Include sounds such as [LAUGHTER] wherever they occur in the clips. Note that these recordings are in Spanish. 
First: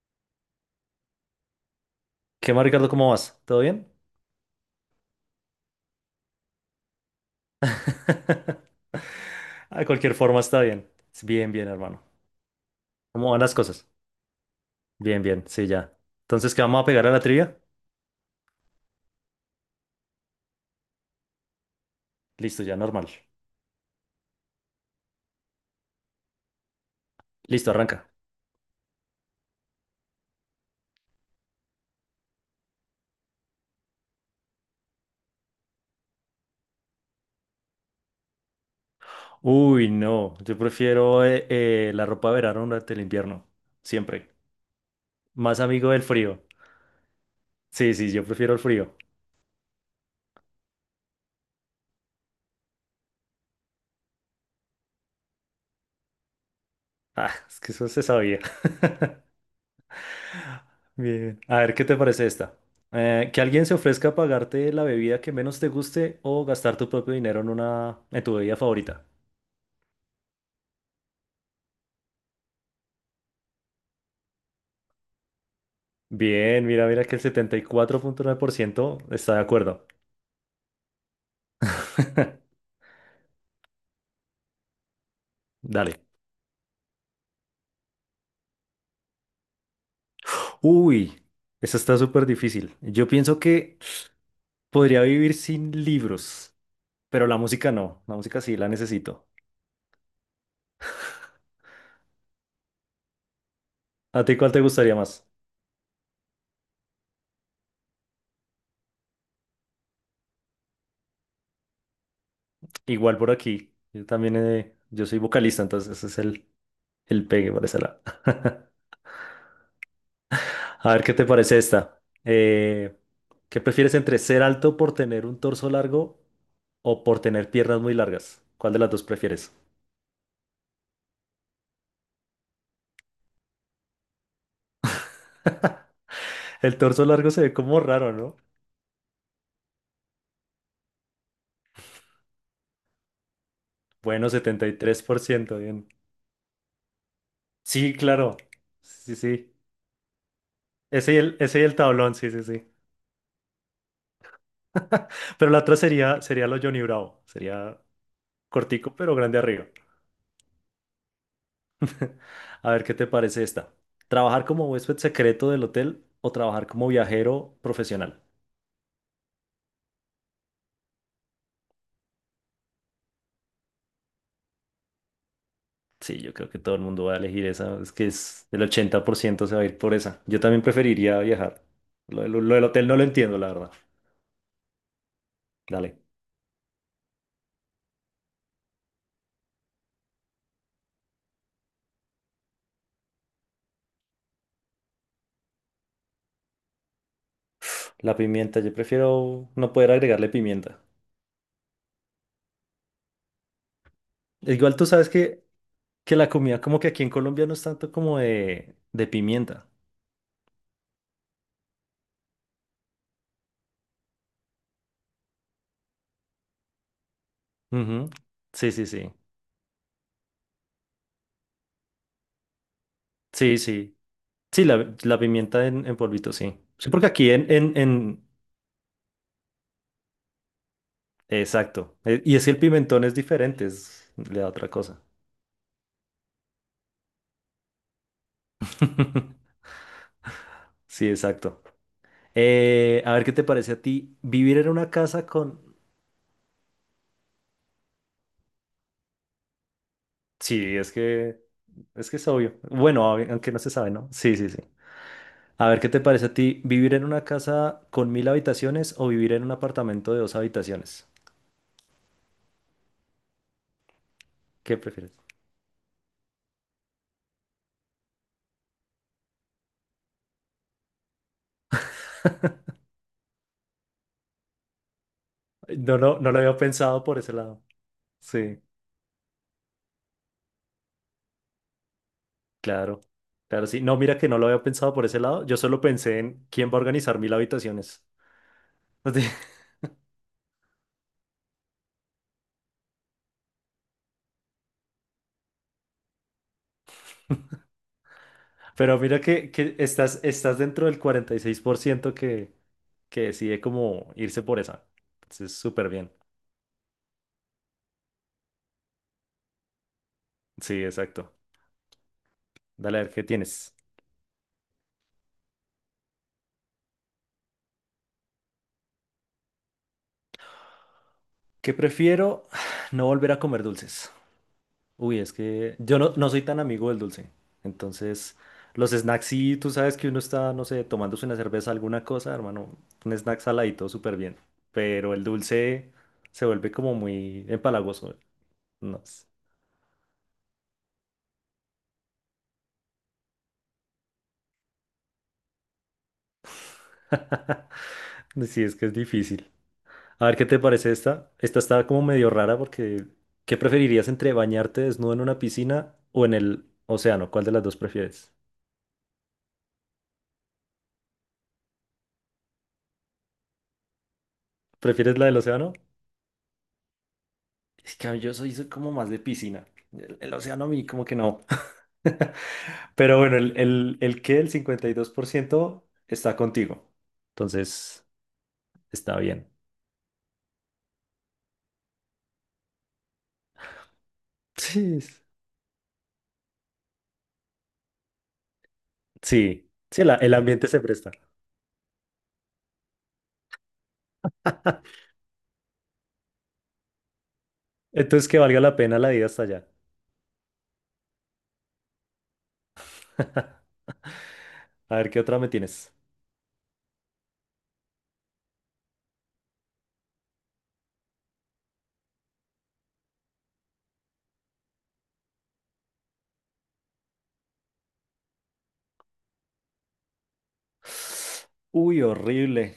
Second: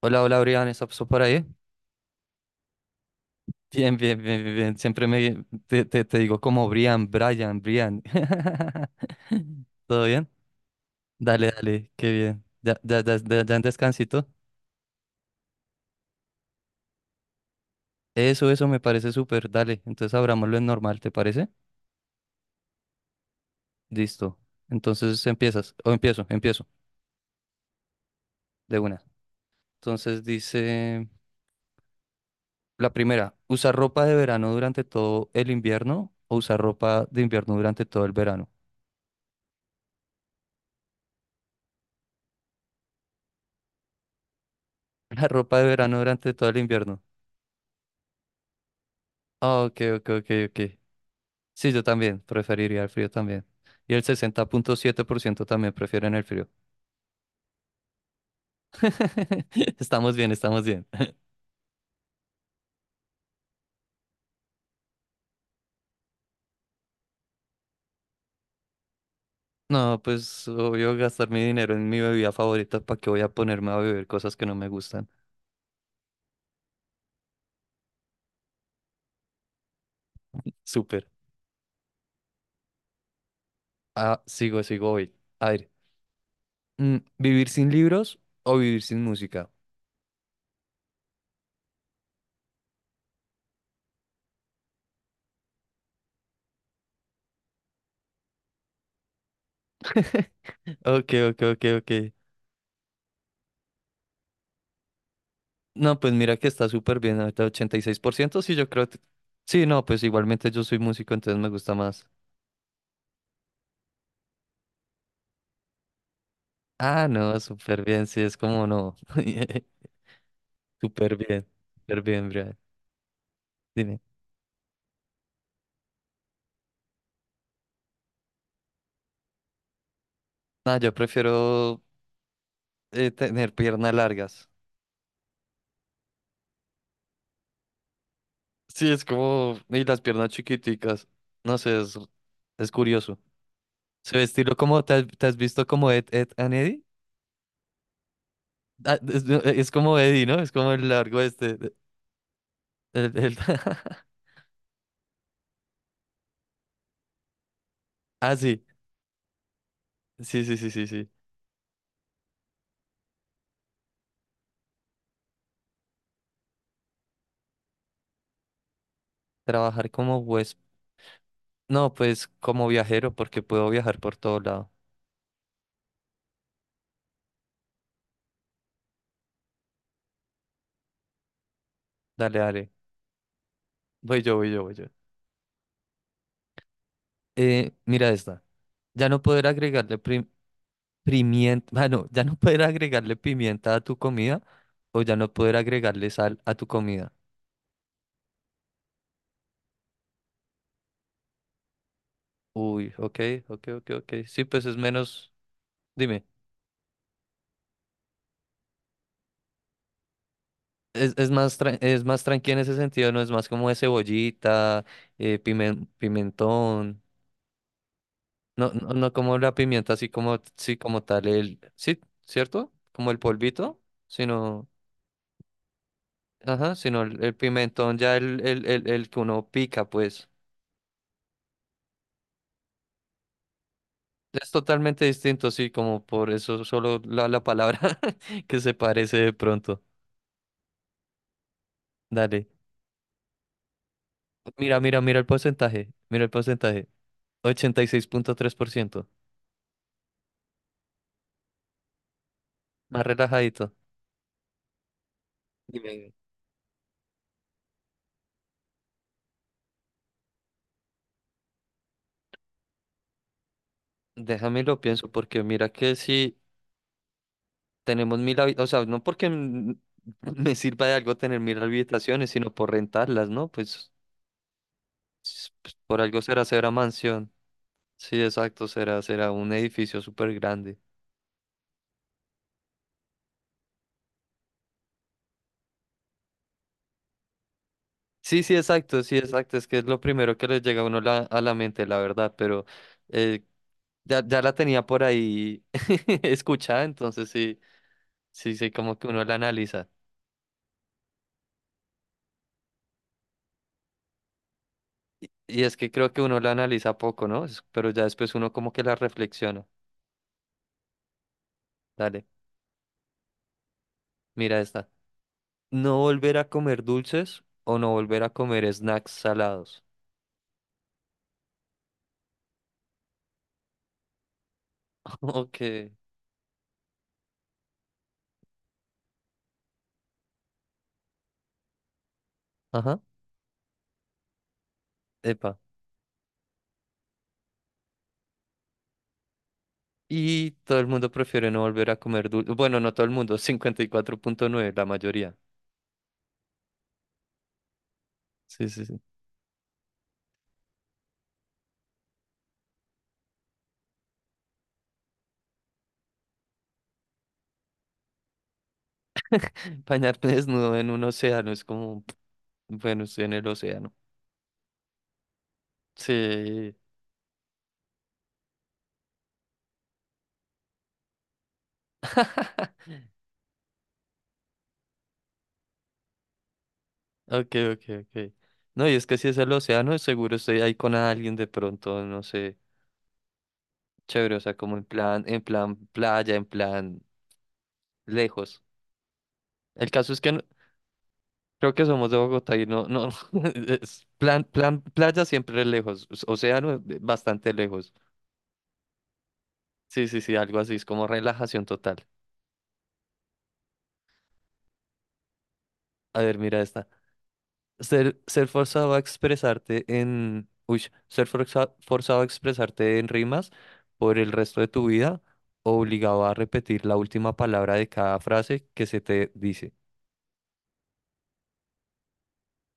Hola, hola, Brian, ¿estás por ahí? ¿Qué más, Ricardo? ¿Cómo vas? [LAUGHS] ¿Todo bien? Bien, bien, bien, bien, bien. Siempre te digo como Brian, Brian, Brian. [LAUGHS] [LAUGHS] De ¿Todo cualquier bien? forma, está bien. Bien, Dale, bien, dale, hermano. qué bien. Ya, ya, ya, ¿Cómo van ya, las ya en cosas? descansito. Bien, bien, sí, ya. Entonces, ¿qué vamos a pegar a la trivia? Eso me parece súper. Dale, entonces abrámoslo en normal, ¿te parece? Listo, ya, normal. Listo. Entonces empiezas, o empiezo, Listo, arranca. de una. Entonces dice la primera, ¿usar ropa de verano durante todo el invierno o usar ropa de invierno durante todo el verano? Uy, no, yo prefiero la ropa de verano durante el invierno, siempre. [LAUGHS] La ropa Más de amigo verano del durante frío. todo el invierno. Sí, sí, yo prefiero el frío. Ah, ok, ok, ok, ok. Sí, yo también preferiría el frío también. Y el 60.7% también prefieren el frío. Ah, es que eso se sabía. [LAUGHS] [LAUGHS] Estamos bien, estamos bien. Bien. A ver, ¿qué te parece esta? Que alguien se ofrezca a pagarte la bebida que menos te guste o gastar tu propio dinero en en tu bebida favorita. No, pues obvio gastar mi dinero en mi bebida favorita, ¿para qué voy a ponerme a beber cosas que no me gustan? Bien, mira, mira que el 74,9% está de acuerdo. Súper. [LAUGHS] Ah, sigo hoy. A ver, Dale. ¿Vivir sin libros o vivir sin música? Uy, esa está súper difícil. Yo pienso que podría vivir sin libros, pero la música no. La música sí la necesito. [LAUGHS] Ok, ok, ok, ok. ¿A ti cuál te gustaría más? No, pues mira que está súper bien, ahorita 86%. Sí, yo creo. Que- Sí, no, pues igualmente yo soy músico, entonces me gusta más. Igual por aquí. Yo también, yo soy vocalista, entonces ese es Ah, el no, pegue por ese súper lado. bien, sí, es como [LAUGHS] no. [LAUGHS] A ver qué Súper te bien, parece esta. súper bien, Brian. ¿Qué prefieres Dime. entre ser alto por tener un torso largo o por tener piernas muy largas? ¿Cuál de las dos prefieres? No, yo prefiero tener piernas largas. [LAUGHS] El torso largo se ve como raro, ¿no? Sí, es como. Y las piernas chiquiticas. No sé, es curioso. Se ve Bueno, estilo setenta y como. ¿Te tres has, por te has ciento visto bien. como Ed, Ed and Eddie? Sí, claro. Ah, Sí, no, sí. Es como Eddie, ¿no? Es como el Ese y largo el, este. ese y el tablón, sí, sí, sí. el- el- [LAUGHS] Pero la otra sería, sería lo Johnny Bravo. Sería Ah, sí. cortico, pero grande arriba. Sí, sí, sí, sí, sí. A ver qué te parece esta. ¿Trabajar como huésped secreto del hotel o trabajar como viajero profesional? Trabajar como huésped. No, pues como viajero, porque puedo viajar por todo lado. Sí, yo creo que todo el mundo va a elegir esa. Es que es el 80% se va a ir por esa. Yo también preferiría viajar. Lo, Dale, lo- lo del dale. hotel no lo entiendo, la verdad. Voy yo, voy yo, voy yo. Dale. Mira esta. Ya no poder agregarle pimienta, [LAUGHS] bueno, ya no poder agregarle pimienta a tu comida o ya no poder agregarle sal a tu comida. La pimienta, yo prefiero no poder agregarle pimienta. Uy, ok, ok, ok, ok. Sí, pues es Igual tú sabes menos, que dime, la comida como que aquí en Colombia no es tanto como de pimienta. es más, es más tranquila en ese sentido, no es más como de cebollita, pimentón, Ujú. no, Sí, sí, no, no sí. como la pimienta así como, sí, como tal, el, sí, ¿cierto? Como el Sí, polvito, sí. Sí, sino, la pimienta en polvito, sí. ajá, Sí, sino porque aquí el pimentón ya el que uno pica, pues. exacto. Y es que el pimentón es diferente, le da Es otra cosa. totalmente distinto, sí, como por eso solo la palabra [LAUGHS] que se parece de [LAUGHS] pronto. Sí, exacto. Dale. A ver qué te parece a ti vivir en Mira, una mira, mira casa el con... porcentaje. Mira el porcentaje. 86.3%. Sí, es que es obvio. Bueno, Más aunque no se relajadito. sabe, ¿no? Sí, sí, sí. A ver qué te Dime. parece a ti vivir en una casa con 1.000 habitaciones o vivir en un apartamento de dos habitaciones. Déjame ¿Qué lo pienso prefieres? porque mira que si tenemos mil habitaciones, o sea, no porque [LAUGHS] me sirva de algo tener mil habitaciones, sino por [LAUGHS] rentarlas, ¿no? Pues, pues, No, por no, algo no lo será, había será pensado por mansión. ese lado. Sí, Sí, exacto, será un edificio súper grande. claro. Claro, sí. No, mira que no lo había pensado por ese lado. Yo solo pensé en quién va a organizar 1.000 habitaciones. Sí, sí, exacto, sí, exacto. [LAUGHS] Es que es lo primero que les llega a uno a la mente, la verdad, pero eh, ya la tenía por ahí [LAUGHS] escuchada, entonces sí, sí, sí, como Pero que mira uno la que analiza. estás, estás dentro del 46% que decide como irse por esa. Entonces, Y es súper que bien. creo que uno la analiza poco, ¿no? Pero ya después uno como que la reflexiona. Sí, exacto. Dale, Dale a ver qué tienes. mira esta. No volver a comer dulces o no volver a comer snacks salados. ¿Qué prefiero? [SIGHS] No volver a comer dulces. Uy, es [LAUGHS] que Ok, yo no, no soy tan amigo del dulce. Entonces, los snacks, sí, tú sabes que uno está, no sé, tomándose una cerveza, alguna cosa, hermano. ajá, Un snack saladito, súper bien. Pero el epa. dulce se vuelve como muy empalagoso. No sé. Y todo el mundo prefiere no volver a comer dulces. Bueno, no todo el mundo, 54.9, la mayoría. [LAUGHS] Sí, Sí, es sí, que es sí. difícil. A ver, ¿qué te parece esta? Esta está como medio rara porque ¿qué preferirías entre bañarte desnudo en una piscina o en el océano? ¿Cuál de las dos prefieres? [LAUGHS] Bañarte desnudo en un océano es como, bueno, estoy en el océano. ¿Prefieres la del océano? Sí. Es que yo soy, soy como más de piscina. El océano a mí como que no. [LAUGHS] [LAUGHS] Pero bueno, el que el 52% está contigo. Ok, ok, Entonces, ok. No, y es que está si es bien. el océano, seguro estoy ahí con alguien de pronto, no sé. Chévere, o sea, como Sí, en plan playa, en plan lejos. sí, El sí, caso es que el ambiente se presta. creo que somos de Bogotá y no, no, [LAUGHS] es plan, plan, playa siempre lejos, océano bastante lejos. Entonces, que valga la pena la ida hasta allá. Sí, sí, sí, algo así, es como relajación total. [LAUGHS] A ver, ¿qué otra me tienes? A ver, mira esta. Ser forzado a expresarte en... Uy, ser forzado a expresarte en rimas por el resto de tu vida, obligado a repetir la última palabra de cada frase que se te dice. Uy, horrible.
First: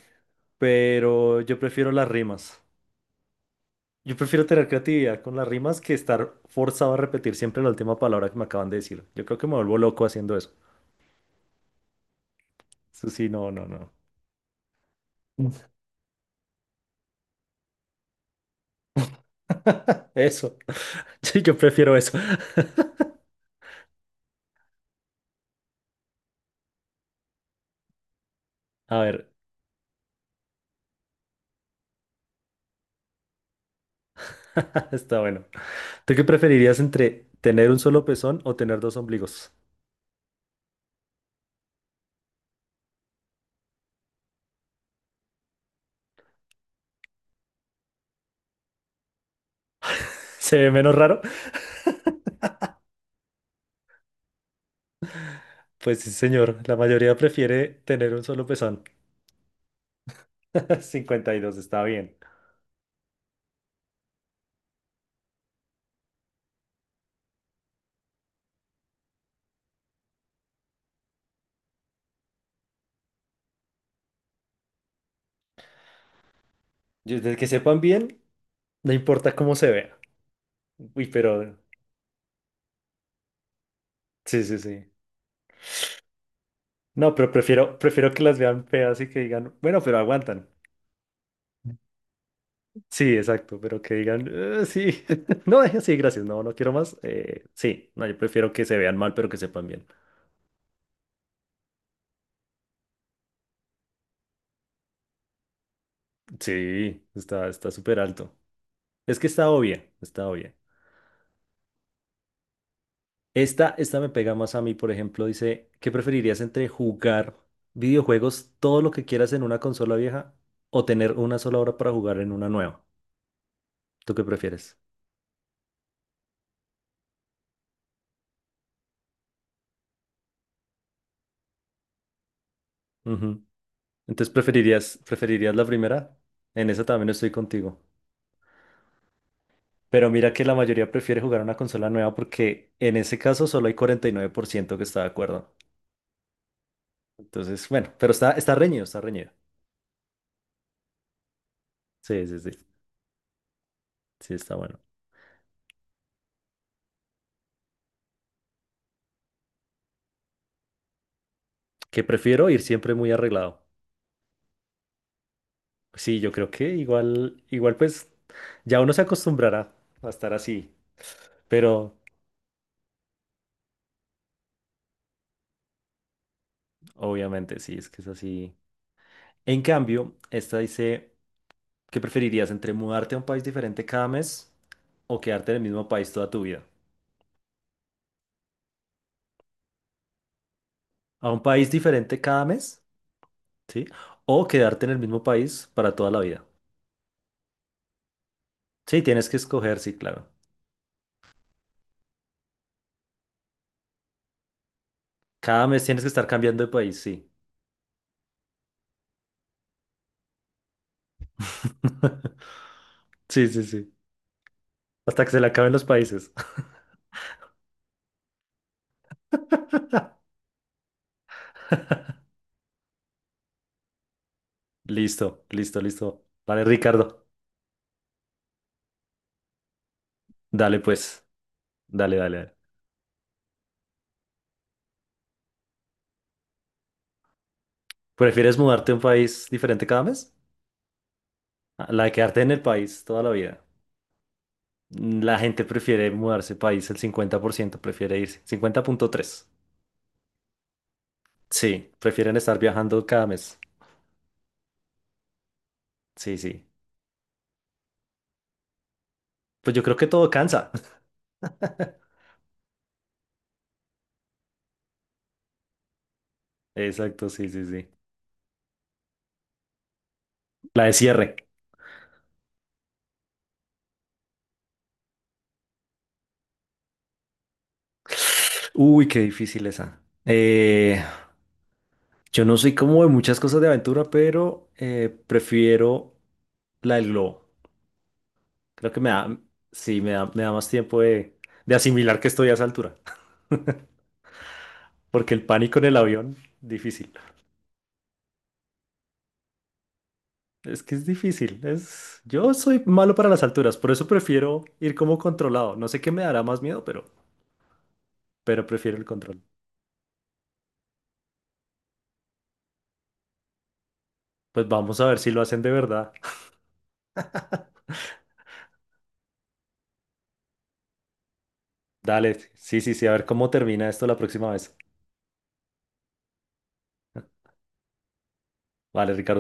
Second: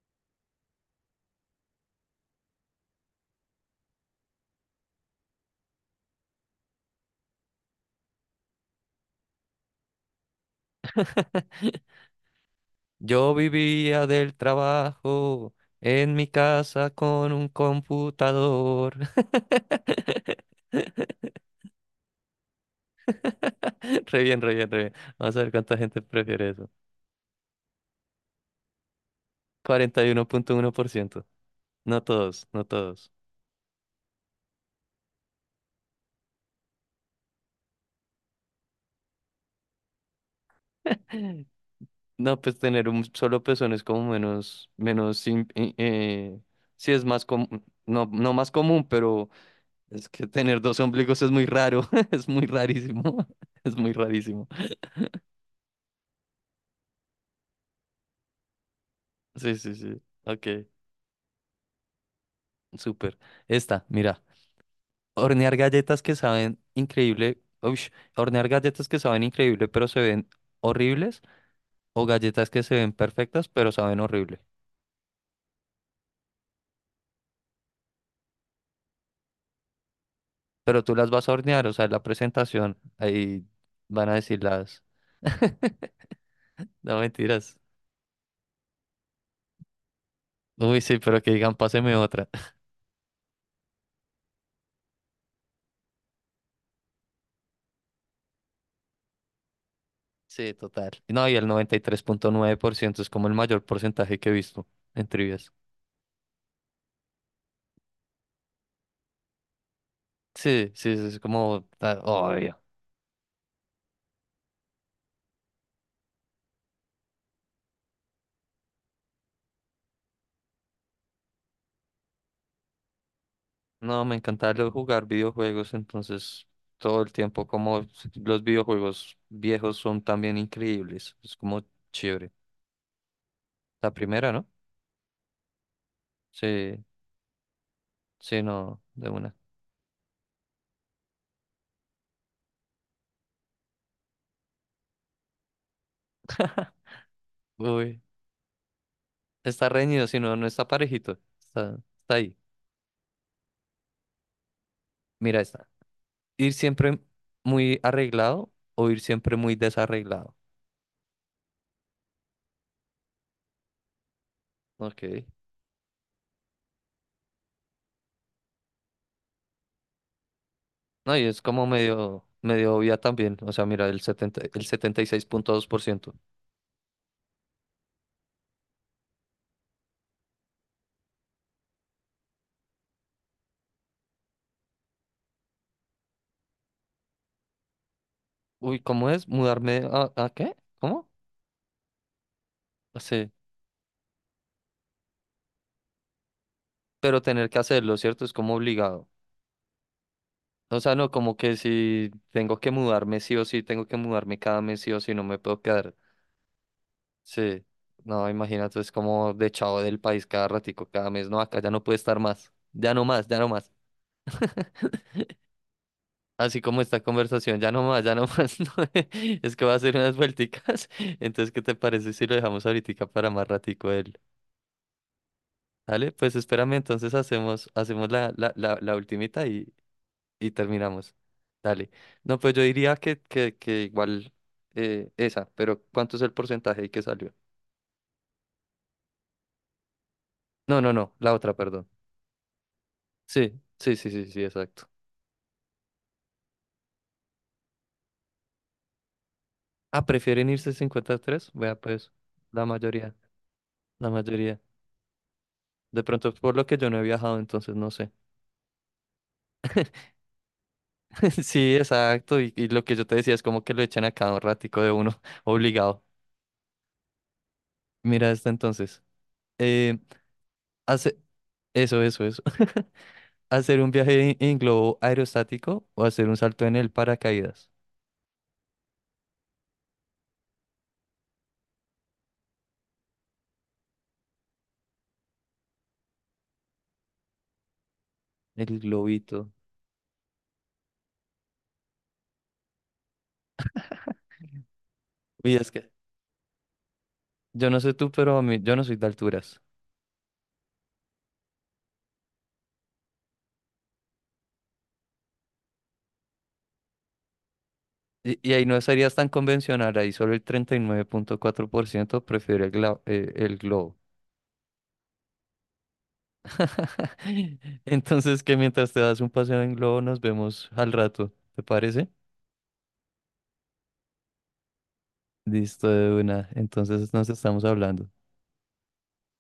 Pero yo prefiero las rimas. Yo prefiero tener creatividad con las rimas que estar forzado a repetir siempre la última palabra que me acaban de decir. Yo creo que me vuelvo loco haciendo eso. Eso sí, Yo no, no, no. vivía del trabajo en mi casa con un computador. [LAUGHS] [LAUGHS] Eso. [LAUGHS] Sí, yo prefiero eso. [LAUGHS] Re bien, re bien, re bien. Vamos a ver cuánta gente prefiere eso. A ver, Cuarenta y uno punto uno por ciento. No todos, no todos. [LAUGHS] está bueno. ¿Tú qué preferirías entre tener un solo pezón o tener dos ombligos? [LAUGHS] No, pues tener un solo pezón es como menos, menos, sí es más común, no, no más común, pero es que [LAUGHS] ¿Se tener ve dos menos ombligos raro? es muy raro, [LAUGHS] es [LAUGHS] muy rarísimo, [LAUGHS] es muy rarísimo. Pues sí, señor. La mayoría prefiere tener un solo pezón. Sí, sí, sí, ok, [LAUGHS] 52 está bien. súper. Esta, mira, hornear galletas que saben increíble, uy, hornear galletas que saben increíble pero se ven horribles o galletas que se ven perfectas pero saben horrible. Yo- desde que sepan bien, no importa cómo se vea. Pero tú Uy, las vas a pero hornear, o sea, en la presentación, ahí van a decir sí, sí, las, sí. no No, pero mentiras. prefiero, prefiero que las vean feas y que digan, bueno, pero aguantan. Uy, sí, pero que digan, páseme otra. [LAUGHS] Sí, exacto, pero que digan, sí, [LAUGHS] no, sí, gracias, no, no quiero más." Sí, no, yo prefiero que se vean mal, pero que sepan bien. Sí, total. No, y el 93.9% es como el mayor porcentaje que he visto en trivias. Sí, está, está súper alto. Es que está obvia, está obvia. Sí, sí, sí, es como ah, obvio. Esta me pega más a mí, por ejemplo, dice, ¿qué preferirías entre jugar videojuegos todo lo que quieras en una consola vieja o tener una sola hora para jugar en una nueva? No, me ¿Tú qué encanta prefieres? jugar videojuegos, entonces todo el tiempo como los videojuegos viejos son también increíbles. Es como chévere. Ujú. La primera, Entonces, ¿no? ¿preferirías, preferirías la primera? En esa Sí, también estoy contigo. sí, no, de una. Pero mira que la mayoría prefiere jugar a una consola nueva porque en ese caso solo hay 49% que está de acuerdo. Entonces, bueno, Uy, pero está, está reñido, está reñido. está reñido, si no, no está parejito. Está Sí, ahí. sí, sí. Sí, está bueno. Mira esta. Ir siempre muy arreglado o ir siempre muy desarreglado. Que prefiero ir siempre muy arreglado. Ok. Sí, yo creo que igual, igual pues ya uno se acostumbrará a estar así. No, y es como Pero medio, medio obvia también. O sea, mira, el 76.2%. obviamente sí, es que es así. En cambio, esta dice. ¿Qué preferirías entre mudarte a un país diferente cada mes o quedarte en el mismo país toda tu vida? Uy, ¿cómo es? ¿Mudarme a qué? ¿Cómo? ¿A un país diferente cada mes? Ah, sí. ¿Sí? ¿O quedarte en el mismo país para toda la vida? Pero tener que hacerlo, ¿cierto? Es como Sí, obligado. tienes que escoger, sí, claro. O sea, no, como que si tengo que mudarme sí o sí, tengo que mudarme cada mes sí o sí, no me puedo Cada mes quedar. tienes que estar cambiando de país, sí. Sí. No, imagínate, es como de chavo del país cada ratico, cada mes. No, acá ya no puede estar [LAUGHS] más. Ya no más, ya Sí, no sí, más. sí. Hasta que se le acaben los países. Así como esta conversación, ya no más, [LAUGHS] no, es que va a hacer unas vuelticas. [LAUGHS] Entonces, ¿qué te parece si [LAUGHS] lo dejamos ahorita para más ratico él? Listo, listo, ¿Vale? listo. Pues Vale, espérame, entonces Ricardo. hacemos la ultimita y Dale, terminamos. pues. Dale. Dale, dale, No, pues dale. yo diría que igual esa, pero ¿cuánto es el porcentaje y qué salió? ¿Prefieres mudarte a un país diferente cada mes? No, no, no, la otra, perdón. Ah, la de quedarte en el país toda la Sí, vida. sí, sí, sí, sí, exacto. La gente prefiere mudarse de país, el 50% prefiere irse. 50,3. Ah, ¿prefieren irse 53? Vea, Sí, pues, prefieren estar la viajando mayoría, cada mes. la mayoría. De pronto, Sí, por lo sí. que yo no he viajado, entonces no sé. Pues yo creo que todo cansa. [LAUGHS] Sí, exacto. Y lo que yo te decía es como que lo echan a cada ratico de uno, [LAUGHS] obligado. [LAUGHS] Exacto, sí, sí, sí. Mira esta entonces. Eh, La de Hace... cierre. Eso, eso, eso. [LAUGHS] ¿Hacer un viaje en globo aerostático o hacer un salto en el paracaídas? Uy, qué difícil esa. Yo no soy como de muchas cosas de aventura, pero prefiero la del globo. El Creo que me da, globito. sí, me da más tiempo de asimilar que estoy a esa altura. [LAUGHS] Porque el Uy, es pánico en que el avión, difícil. yo no sé tú, pero a mí, yo no soy de alturas. Es que es difícil, es... Yo soy malo para las alturas, por eso prefiero ir como controlado. No sé qué me dará más miedo, Y ahí pero no prefiero el serías tan control. convencional, ahí solo el 39.4% prefiere el globo. Pues vamos a ver si lo hacen de verdad. [LAUGHS] Entonces, que mientras te das un paseo en globo, nos vemos al rato, ¿te parece? Dale, sí, sí, sí, a ver cómo termina esto la próxima vez. Listo de una. Entonces nos estamos hablando. Vale, Ricardo.